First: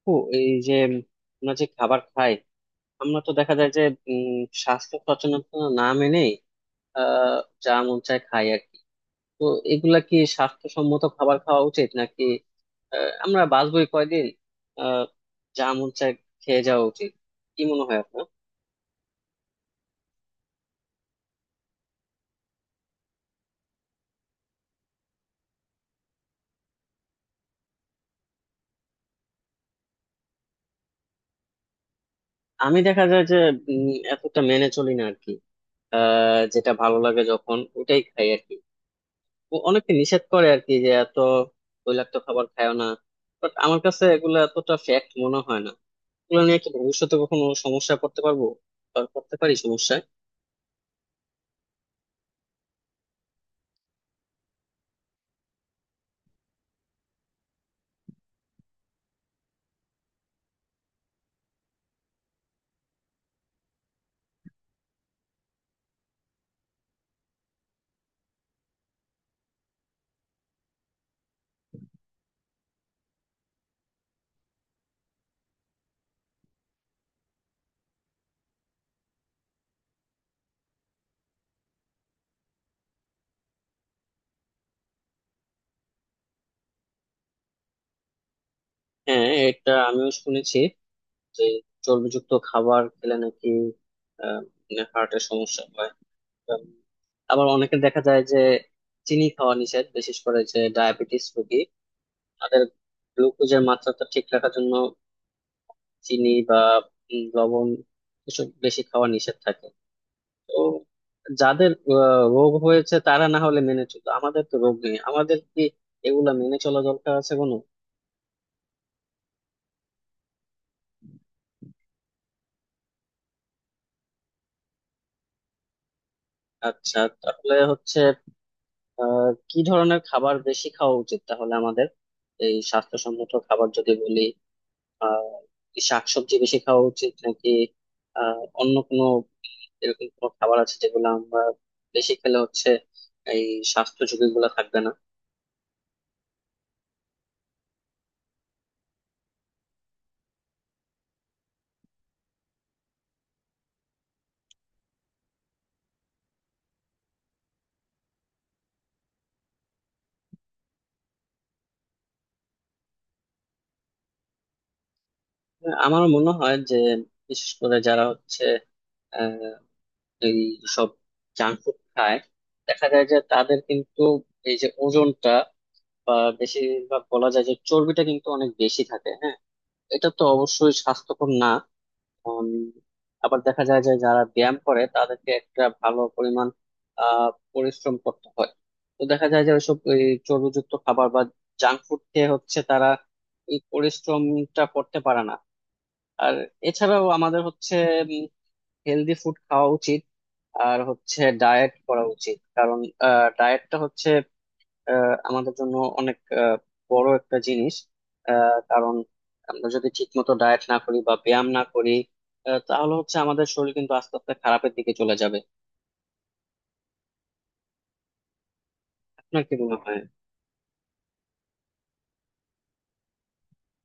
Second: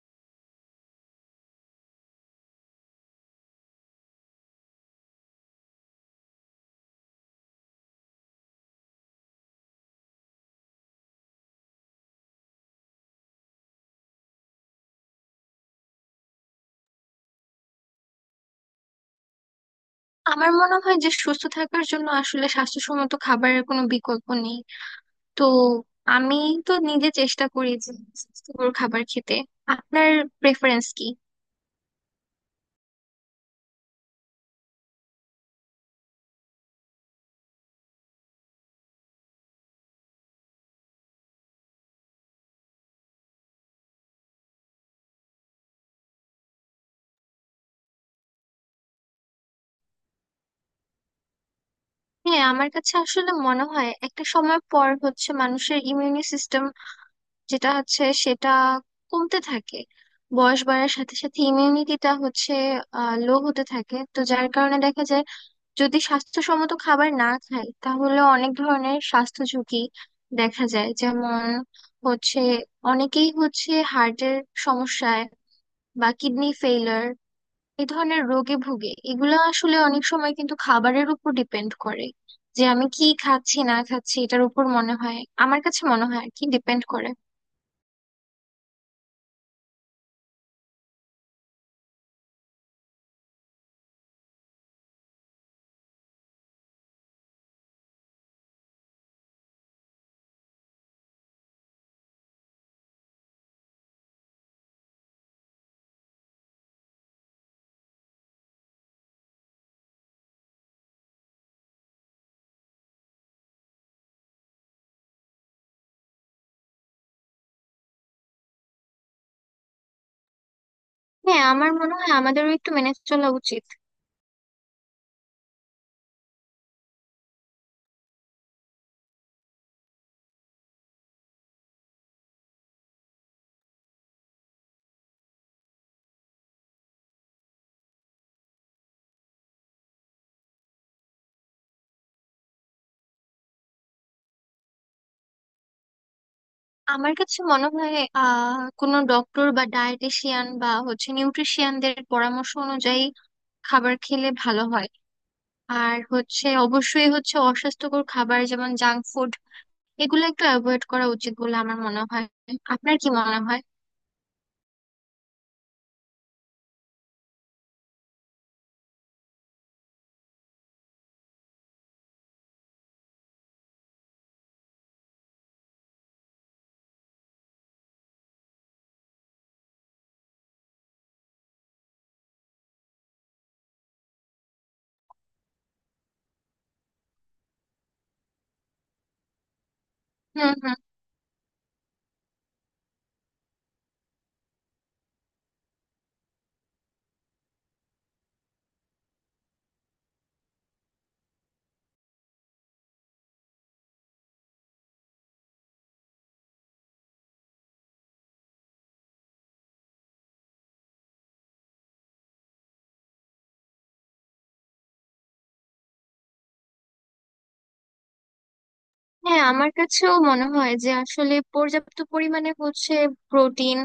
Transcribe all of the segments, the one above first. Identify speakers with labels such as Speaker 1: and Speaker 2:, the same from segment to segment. Speaker 1: আপু, এই যে আমরা যে খাবার খাই, আমরা তো দেখা যায় যে উম, স্বাস্থ্য সচেতনতা না মেনেই আহ যা মন চায় খাই আর কি। তো এগুলা কি স্বাস্থ্যসম্মত খাবার খাওয়া উচিত নাকি আমরা বাঁচবোই কয়দিন, আহ যা মন চায় খেয়ে যাওয়া উচিত? কি মনে হয় আপনার?
Speaker 2: আমার মনে হয় যে সুস্থ থাকার জন্য আসলে স্বাস্থ্যসম্মত খাবারের কোনো বিকল্প নেই। তো আমি তো নিজে চেষ্টা করি যে স্বাস্থ্যকর খাবার খেতে। আপনার প্রেফারেন্স কি?
Speaker 1: আমি দেখা যায় যে এতটা মেনে চলি না আর কি। যেটা ভালো লাগে যখন ওটাই খাই আর কি। ও অনেকে নিষেধ করে আর কি যে এত তৈলাক্ত খাবার খায় না, বাট আমার কাছে এগুলা এতটা ফ্যাক্ট মনে হয় না। এগুলো নিয়ে কি ভবিষ্যতে কখনো সমস্যায় পড়তে পারবো? আর পড়তে পারি সমস্যায়?
Speaker 2: হ্যাঁ, আমার কাছে আসলে মনে হয় একটা সময় পর হচ্ছে মানুষের ইমিউনি সিস্টেম, যেটা হচ্ছে সেটা কমতে থাকে। বয়স বাড়ার সাথে সাথে ইমিউনিটিটা হচ্ছে লো হতে থাকে, তো যার কারণে দেখা যায় যদি স্বাস্থ্যসম্মত খাবার না খাই তাহলে অনেক ধরনের স্বাস্থ্য ঝুঁকি দেখা যায়, যেমন হচ্ছে অনেকেই হচ্ছে হার্টের সমস্যায় বা কিডনি ফেইলার এই ধরনের রোগে ভুগে। এগুলো আসলে অনেক সময় কিন্তু খাবারের উপর ডিপেন্ড করে যে আমি কি খাচ্ছি না খাচ্ছি এটার উপর মনে হয়, আমার কাছে মনে হয় আর কি ডিপেন্ড করে।
Speaker 1: হ্যাঁ, এটা আমিও শুনেছি যে চর্বিযুক্ত খাবার খেলে নাকি হার্টের সমস্যা হয়। উম, আবার অনেকে দেখা যায় যে চিনি খাওয়া নিষেধ, বিশেষ করে যে ডায়াবেটিস রোগী তাদের গ্লুকোজের মাত্রাটা ঠিক রাখার জন্য চিনি বা লবণ এসব বেশি খাওয়া নিষেধ থাকে। তো যাদের রোগ হয়েছে তারা না হলে মেনে চলতো, আমাদের তো রোগ নেই, আমাদের কি এগুলা মেনে চলা দরকার আছে কোনো?
Speaker 2: হ্যাঁ, আমার মনে হয় আমাদেরও একটু মেনে চলা উচিত।
Speaker 1: আচ্ছা, তাহলে হচ্ছে কি ধরনের খাবার বেশি খাওয়া উচিত তাহলে আমাদের? এই স্বাস্থ্যসম্মত খাবার যদি বলি, আহ কি শাকসবজি বেশি খাওয়া উচিত, নাকি অন্য কোনো এরকম কোনো খাবার আছে যেগুলো আমরা বেশি খেলে হচ্ছে এই স্বাস্থ্য ঝুঁকি গুলা থাকবে না?
Speaker 2: আমার কাছে মনে হয় কোনো ডক্টর বা ডায়েটিশিয়ান বা হচ্ছে নিউট্রিশিয়ানদের পরামর্শ অনুযায়ী খাবার খেলে ভালো হয়। আর হচ্ছে অবশ্যই হচ্ছে অস্বাস্থ্যকর খাবার যেমন জাঙ্ক ফুড এগুলো একটু অ্যাভয়েড করা উচিত বলে আমার মনে হয়। আপনার কি মনে হয়?
Speaker 1: আমার মনে হয় যে বিশেষ করে যারা হচ্ছে এই সব জাঙ্ক ফুড খায়, দেখা যায় যে তাদের কিন্তু এই যে ওজনটা বা বেশিরভাগ বলা যায় যে চর্বিটা কিন্তু অনেক বেশি থাকে। হ্যাঁ, এটা তো অবশ্যই স্বাস্থ্যকর না। উম, আবার দেখা যায় যে যারা ব্যায়াম করে তাদেরকে একটা ভালো পরিমাণ আহ পরিশ্রম করতে হয়। তো দেখা যায় যে ওইসব এই
Speaker 2: হুম
Speaker 1: চর্বিযুক্ত
Speaker 2: হুম।
Speaker 1: খাবার বা জাঙ্ক ফুড খেয়ে হচ্ছে তারা এই পরিশ্রমটা করতে পারে না। আর এছাড়াও আমাদের হচ্ছে হেলদি ফুড খাওয়া উচিত, আর হচ্ছে ডায়েট করা উচিত, কারণ ডায়েটটা হচ্ছে আমাদের জন্য অনেক বড় একটা জিনিস। কারণ আমরা যদি ঠিক মতো ডায়েট না করি বা ব্যায়াম না করি, তাহলে হচ্ছে আমাদের শরীর কিন্তু আস্তে আস্তে খারাপের দিকে চলে যাবে।
Speaker 2: হ্যাঁ,
Speaker 1: আপনার কি
Speaker 2: আমার
Speaker 1: মনে হয়?
Speaker 2: কাছেও মনে হয় যে আসলে পর্যাপ্ত পরিমাণে হচ্ছে প্রোটিন,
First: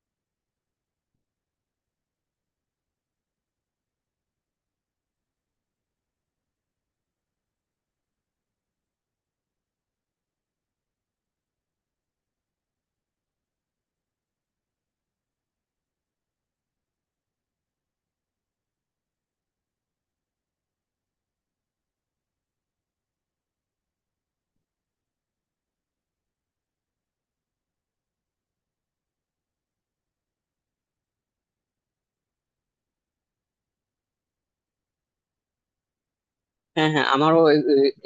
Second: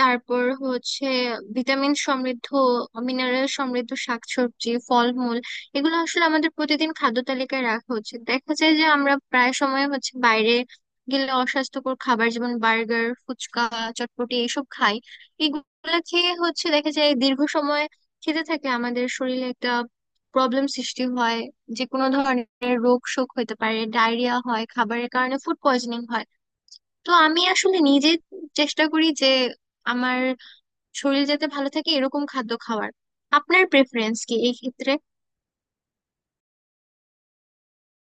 Speaker 2: তারপর হচ্ছে ভিটামিন সমৃদ্ধ, মিনারেল সমৃদ্ধ শাকসবজি, ফলমূল এগুলো আসলে আমাদের প্রতিদিন খাদ্য তালিকায় রাখা উচিত। দেখা যায় যে আমরা প্রায় সময় হচ্ছে বাইরে গেলে অস্বাস্থ্যকর খাবার যেমন বার্গার, ফুচকা, চটপটি এইসব খাই। এগুলো খেয়ে হচ্ছে দেখা যায় দীর্ঘ সময় খেতে থাকে আমাদের শরীরে একটা প্রবলেম সৃষ্টি হয়, যে কোনো ধরনের রোগ শোক হতে পারে, ডায়রিয়া হয় খাবারের কারণে, ফুড পয়জনিং হয়। তো আমি আসলে নিজে চেষ্টা করি যে আমার শরীর যাতে ভালো থাকে এরকম খাদ্য খাওয়ার। আপনার প্রেফারেন্স কি এই ক্ষেত্রে?
Speaker 1: হ্যাঁ হ্যাঁ, আমারও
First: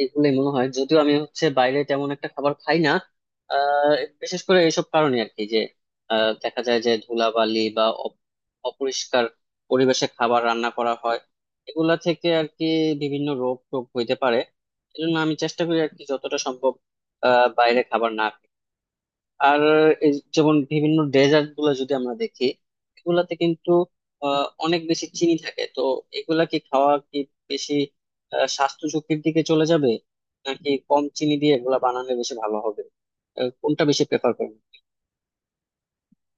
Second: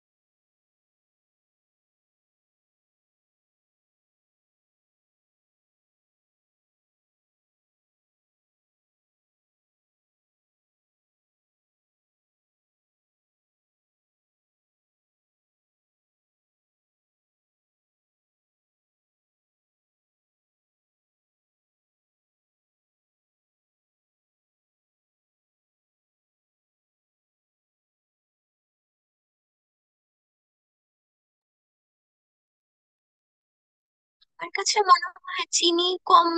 Speaker 1: এগুলোই মনে হয়, যদিও আমি হচ্ছে বাইরে তেমন একটা খাবার খাই না। আহ, বিশেষ করে এইসব কারণে আর কি যে দেখা যায় যে ধুলাবালি বা অপরিষ্কার পরিবেশে খাবার রান্না করা হয়, এগুলা থেকে আর কি বিভিন্ন রোগ টোগ হইতে পারে। এজন্য আমি চেষ্টা করি আর কি যতটা সম্ভব বাইরে খাবার না। আর এই যেমন বিভিন্ন ডেজার্ট গুলো যদি আমরা দেখি, এগুলাতে কিন্তু অনেক বেশি চিনি থাকে। তো এগুলা কি খাওয়া কি বেশি স্বাস্থ্য ঝুঁকির দিকে চলে যাবে, নাকি কম চিনি দিয়ে এগুলা বানানো বেশি ভালো হবে? কোনটা বেশি প্রেফার
Speaker 2: আমার
Speaker 1: করবেন?
Speaker 2: কাছে মনে হয় চিনি কম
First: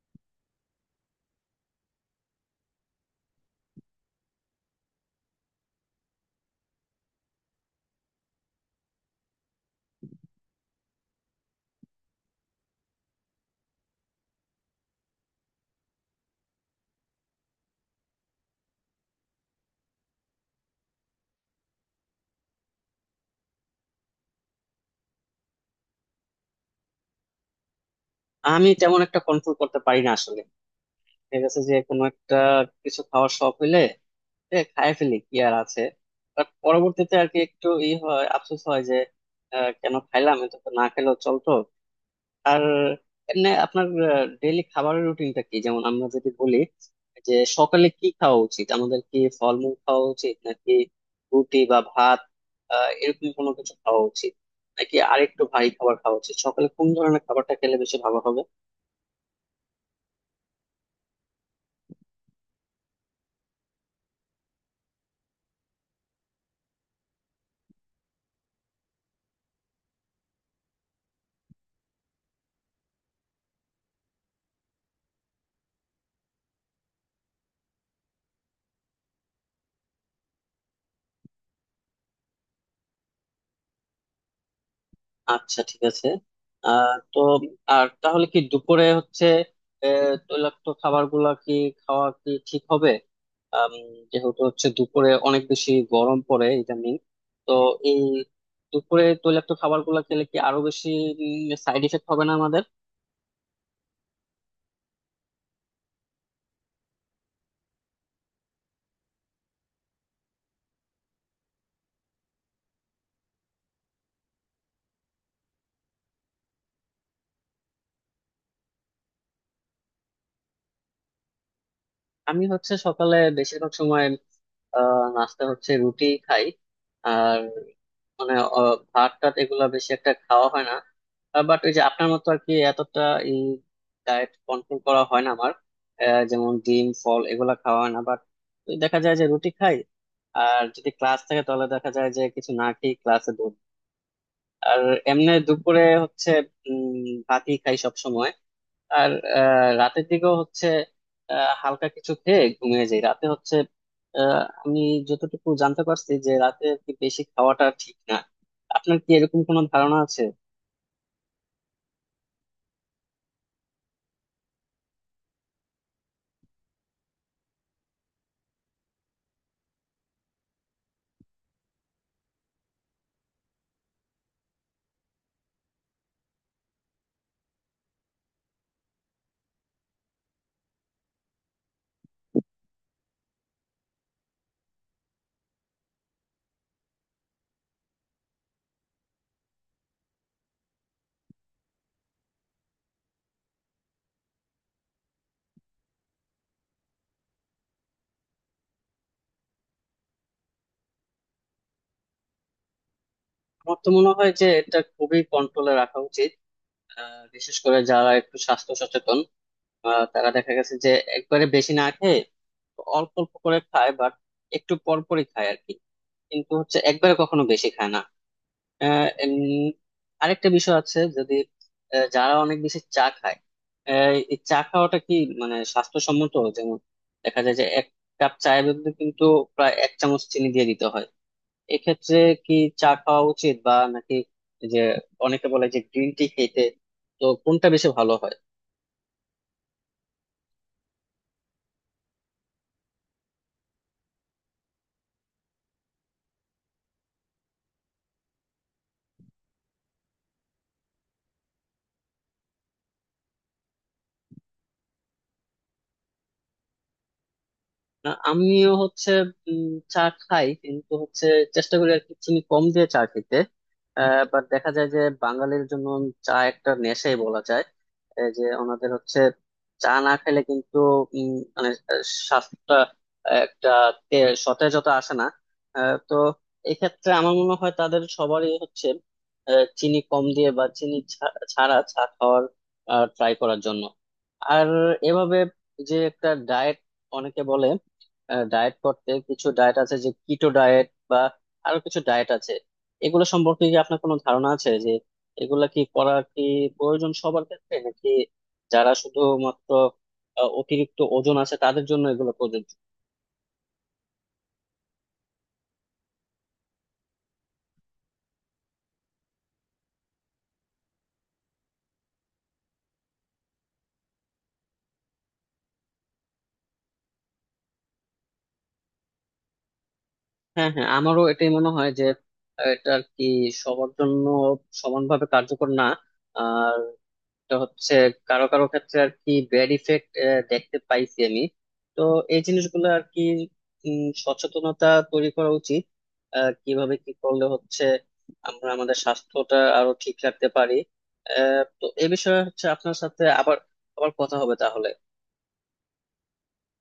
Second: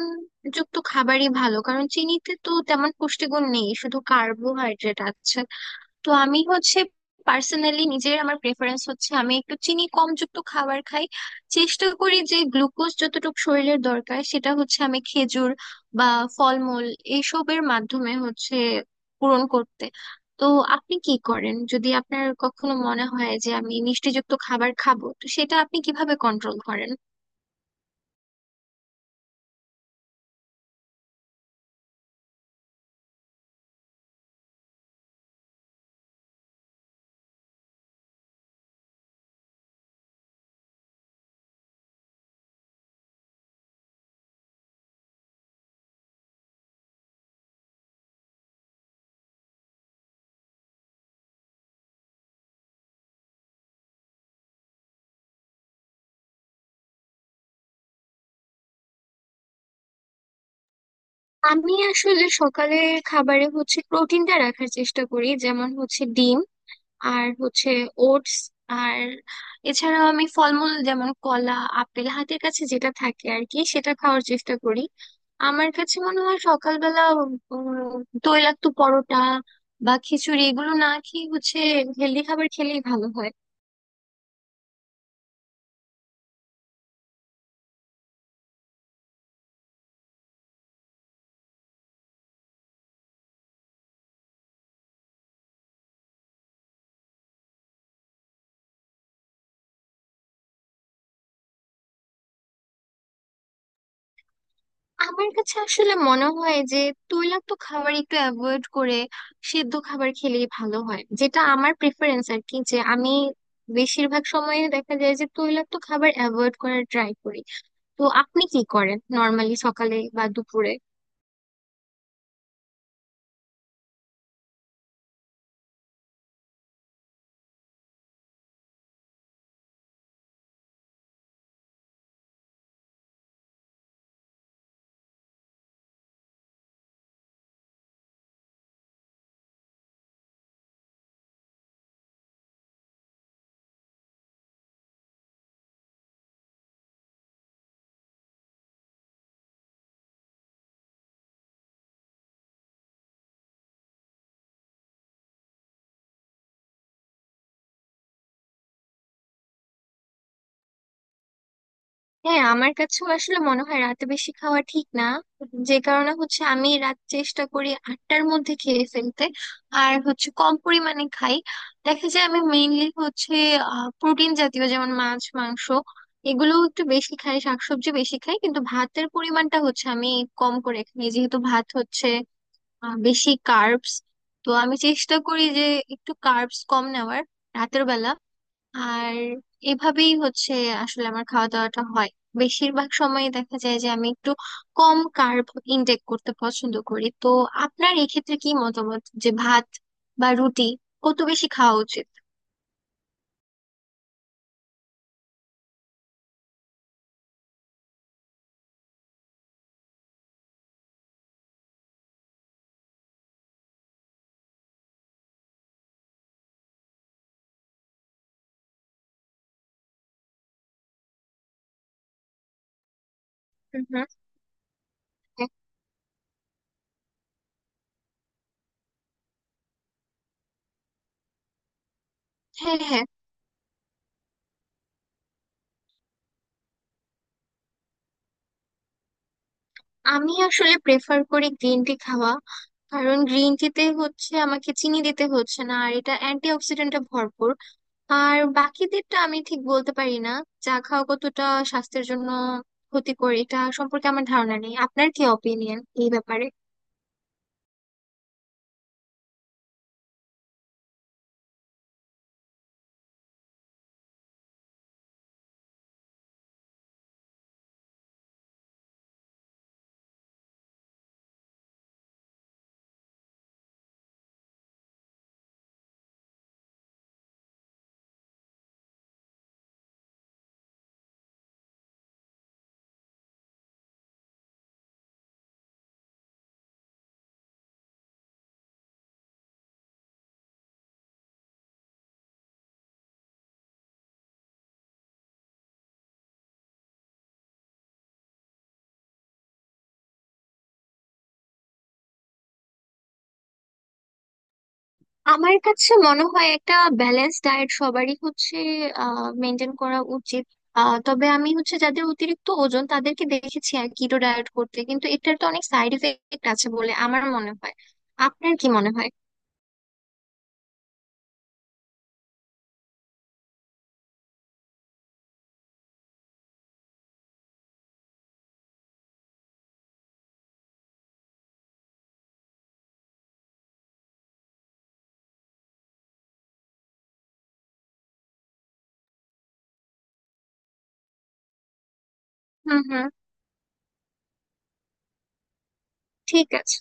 Speaker 2: যুক্ত খাবারই ভালো, কারণ চিনিতে তো তেমন পুষ্টিগুণ নেই, শুধু কার্বোহাইড্রেট আছে। তো আমি হচ্ছে পার্সোনালি নিজের আমার প্রেফারেন্স হচ্ছে আমি একটু চিনি কম যুক্ত খাবার খাই। চেষ্টা করি যে গ্লুকোজ যতটুকু শরীরের দরকার সেটা হচ্ছে আমি খেজুর বা ফলমূল এইসবের মাধ্যমে হচ্ছে পূরণ করতে। তো আপনি কি করেন যদি আপনার কখনো মনে হয় যে আমি মিষ্টিযুক্ত খাবার খাবো, তো সেটা আপনি কিভাবে কন্ট্রোল করেন?
Speaker 1: আমি তেমন একটা কন্ট্রোল করতে পারি না আসলে। ঠিক আছে যে কোনো একটা কিছু খাওয়ার শখ হইলে, খায় ফেলি, কি আর আছে। বাট পরবর্তীতে আর কি একটু ই হয়, আফসোস হয় যে কেন খাইলাম, এটা তো না খেলেও চলতো। আর এমনি আপনার ডেইলি খাবারের রুটিনটা কি? যেমন আমরা যদি বলি যে সকালে কি খাওয়া উচিত, আমাদের কি ফলমূল খাওয়া উচিত, নাকি রুটি বা ভাত, এরকম কোনো কিছু খাওয়া উচিত, নাকি আরেকটু ভারী খাবার খাওয়া উচিত? সকালে কোন ধরনের খাবারটা খেলে বেশি ভালো হবে?
Speaker 2: আমি আসলে সকালের খাবারে হচ্ছে প্রোটিনটা রাখার চেষ্টা করি, যেমন হচ্ছে ডিম আর হচ্ছে ওটস। আর এছাড়াও আমি ফলমূল যেমন কলা, আপেল হাতের কাছে যেটা থাকে আর কি সেটা খাওয়ার চেষ্টা করি। আমার কাছে মনে হয় সকালবেলা তৈলাক্ত পরোটা বা খিচুড়ি এগুলো না খেয়ে হচ্ছে হেলদি খাবার খেলেই ভালো হয়।
Speaker 1: আচ্ছা ঠিক আছে। তো আর তাহলে কি দুপুরে হচ্ছে তৈলাক্ত খাবার গুলা কি খাওয়া কি ঠিক হবে? আম, যেহেতু হচ্ছে দুপুরে অনেক বেশি গরম পড়ে ইদানিং, তো এই দুপুরে তৈলাক্ত খাবার গুলা খেলে কি আরো বেশি সাইড এফেক্ট হবে না আমাদের?
Speaker 2: আমার কাছে আসলে মনে হয় যে তৈলাক্ত খাবার একটু অ্যাভয়েড করে সেদ্ধ খাবার খেলেই ভালো হয়, যেটা আমার প্রেফারেন্স আর কি, যে আমি বেশিরভাগ সময়ে দেখা যায় যে তৈলাক্ত খাবার অ্যাভয়েড করার ট্রাই করি। তো আপনি কি করেন নর্মালি সকালে বা দুপুরে?
Speaker 1: আমি হচ্ছে সকালে বেশিরভাগ সময় নাস্তা হচ্ছে রুটি খাই। আর মানে ভাত টাত এগুলা বেশি একটা খাওয়া হয় না। বাট ওই যে আপনার মতো আর কি এতটা এই ডায়েট কন্ট্রোল করা হয় না আমার। যেমন ডিম ফল এগুলা খাওয়া হয় না, বাট দেখা যায় যে রুটি খাই। আর যদি ক্লাস থাকে তাহলে দেখা যায় যে কিছু না খেয়ে ক্লাসে দৌড়। আর এমনি দুপুরে হচ্ছে উম ভাতই খাই সব। আর রাতের দিকেও হচ্ছে হালকা কিছু খেয়ে ঘুমিয়ে যাই রাতে হচ্ছে। আমি যতটুকু জানতে পারছি যে রাতে আর কি বেশি খাওয়াটা ঠিক না। আপনার কি এরকম কোনো ধারণা আছে?
Speaker 2: হ্যাঁ, আমার কাছেও আসলে মনে হয় রাতে বেশি খাওয়া ঠিক না। যে কারণে হচ্ছে আমি রাত চেষ্টা করি 8টার মধ্যে খেয়ে ফেলতে। আর হচ্ছে কম পরিমাণে খাই। দেখা যায় আমি মেইনলি হচ্ছে প্রোটিন জাতীয় যেমন মাছ, মাংস এগুলো একটু বেশি খাই, শাকসবজি বেশি খাই কিন্তু ভাতের পরিমাণটা হচ্ছে আমি কম করে খাই, যেহেতু ভাত হচ্ছে বেশি কার্বস। তো আমি চেষ্টা করি যে একটু কার্বস কম নেওয়ার রাতের বেলা। আর এভাবেই হচ্ছে আসলে আমার খাওয়া দাওয়াটা হয় বেশিরভাগ সময়, দেখা যায় যে আমি একটু কম কার্ব ইনটেক করতে পছন্দ করি। তো আপনার এক্ষেত্রে কি মতামত যে ভাত বা রুটি কত বেশি খাওয়া উচিত?
Speaker 1: আমার তো মনে হয় যে এটা খুবই কন্ট্রোলে রাখা উচিত। বিশেষ করে যারা একটু স্বাস্থ্য সচেতন তারা দেখা গেছে যে একবারে বেশি না খেয়ে অল্প অল্প করে খায়, বাট একটু পর পরই খায় আর কি, কিন্তু হচ্ছে একবারে কখনো বেশি খায় না। আহ, উম, আরেকটা বিষয় আছে, যদি যারা অনেক বেশি চা খায়,
Speaker 2: হুম হুম।
Speaker 1: এই চা খাওয়াটা কি মানে স্বাস্থ্যসম্মত? যেমন দেখা যায় যে এক কাপ চায়ের মধ্যে কিন্তু প্রায় এক চামচ চিনি দিয়ে দিতে হয়। এক্ষেত্রে কি
Speaker 2: হ্যাঁ
Speaker 1: চা
Speaker 2: হ্যাঁ।
Speaker 1: খাওয়া উচিত বা নাকি এই যে অনেকে বলে যে গ্রিন টি খেতে, তো কোনটা বেশি ভালো হয়?
Speaker 2: আমি আসলে প্রেফার করি গ্রিন টি খাওয়া, কারণ গ্রিন টিতে হচ্ছে আমাকে চিনি দিতে হচ্ছে না আর এটা অ্যান্টি। আর বাকিদেরটা আমি ঠিক বলতে পারি না চা খাওয়া কতটা স্বাস্থ্যের জন্য ক্ষতিকর, এটা সম্পর্কে আমার ধারণা নেই। আপনার কি অপিনিয়ন এই ব্যাপারে?
Speaker 1: না, আমিও হচ্ছে উম, চা খাই, কিন্তু হচ্ছে চেষ্টা করি আর কি চিনি কম দিয়ে চা খেতে। বাট দেখা যায় যে বাঙালির জন্য চা একটা নেশাই বলা যায়। এই যে ওনাদের হচ্ছে চা না খেলে কিন্তু উম, মানে স্বাস্থ্যটা একটা তে- সতেজতা আসে না। তো এক্ষেত্রে আমার মনে হয় তাদের সবারই হচ্ছে চিনি কম দিয়ে বা চিনি ছাড়া চা খাওয়ার ট্রাই করার জন্য। আর এভাবে যে একটা ডায়েট, অনেকে বলে ডায়েট করতে, কিছু ডায়েট আছে যে কিটো ডায়েট বা আরো কিছু ডায়েট আছে, এগুলো সম্পর্কে কি আপনার কোনো ধারণা আছে যে এগুলা কি করা কি প্রয়োজন সবার ক্ষেত্রে, নাকি যারা শুধুমাত্র অতিরিক্ত ওজন আছে তাদের জন্য এগুলো প্রযোজ্য?
Speaker 2: আমার কাছে মনে হয় একটা ব্যালেন্স ডায়েট সবারই হচ্ছে মেনটেন করা উচিত। তবে আমি হচ্ছে যাদের অতিরিক্ত ওজন তাদেরকে দেখেছি আর কিটো ডায়েট করতে, কিন্তু এটার তো অনেক সাইড এফেক্ট আছে বলে আমার মনে হয়। আপনার কি মনে হয়?
Speaker 1: হ্যাঁ হ্যাঁ, আমারও এটাই মনে হয় যে এটা আর কি সবার জন্য সমানভাবে কার্যকর না। আর তো হচ্ছে কারো কারো ক্ষেত্রে আর কি ব্যাড ইফেক্ট দেখতে পাইছি আমি। তো এই জিনিসগুলো আর কি সচেতনতা তৈরি করা উচিত কিভাবে কি করলে হচ্ছে আমরা আমাদের স্বাস্থ্যটা আরো ঠিক রাখতে পারি। তো এ বিষয়ে হচ্ছে
Speaker 2: হুম
Speaker 1: আপনার
Speaker 2: হুম।
Speaker 1: সাথে আবার আবার কথা হবে তাহলে।
Speaker 2: ঠিক আছে।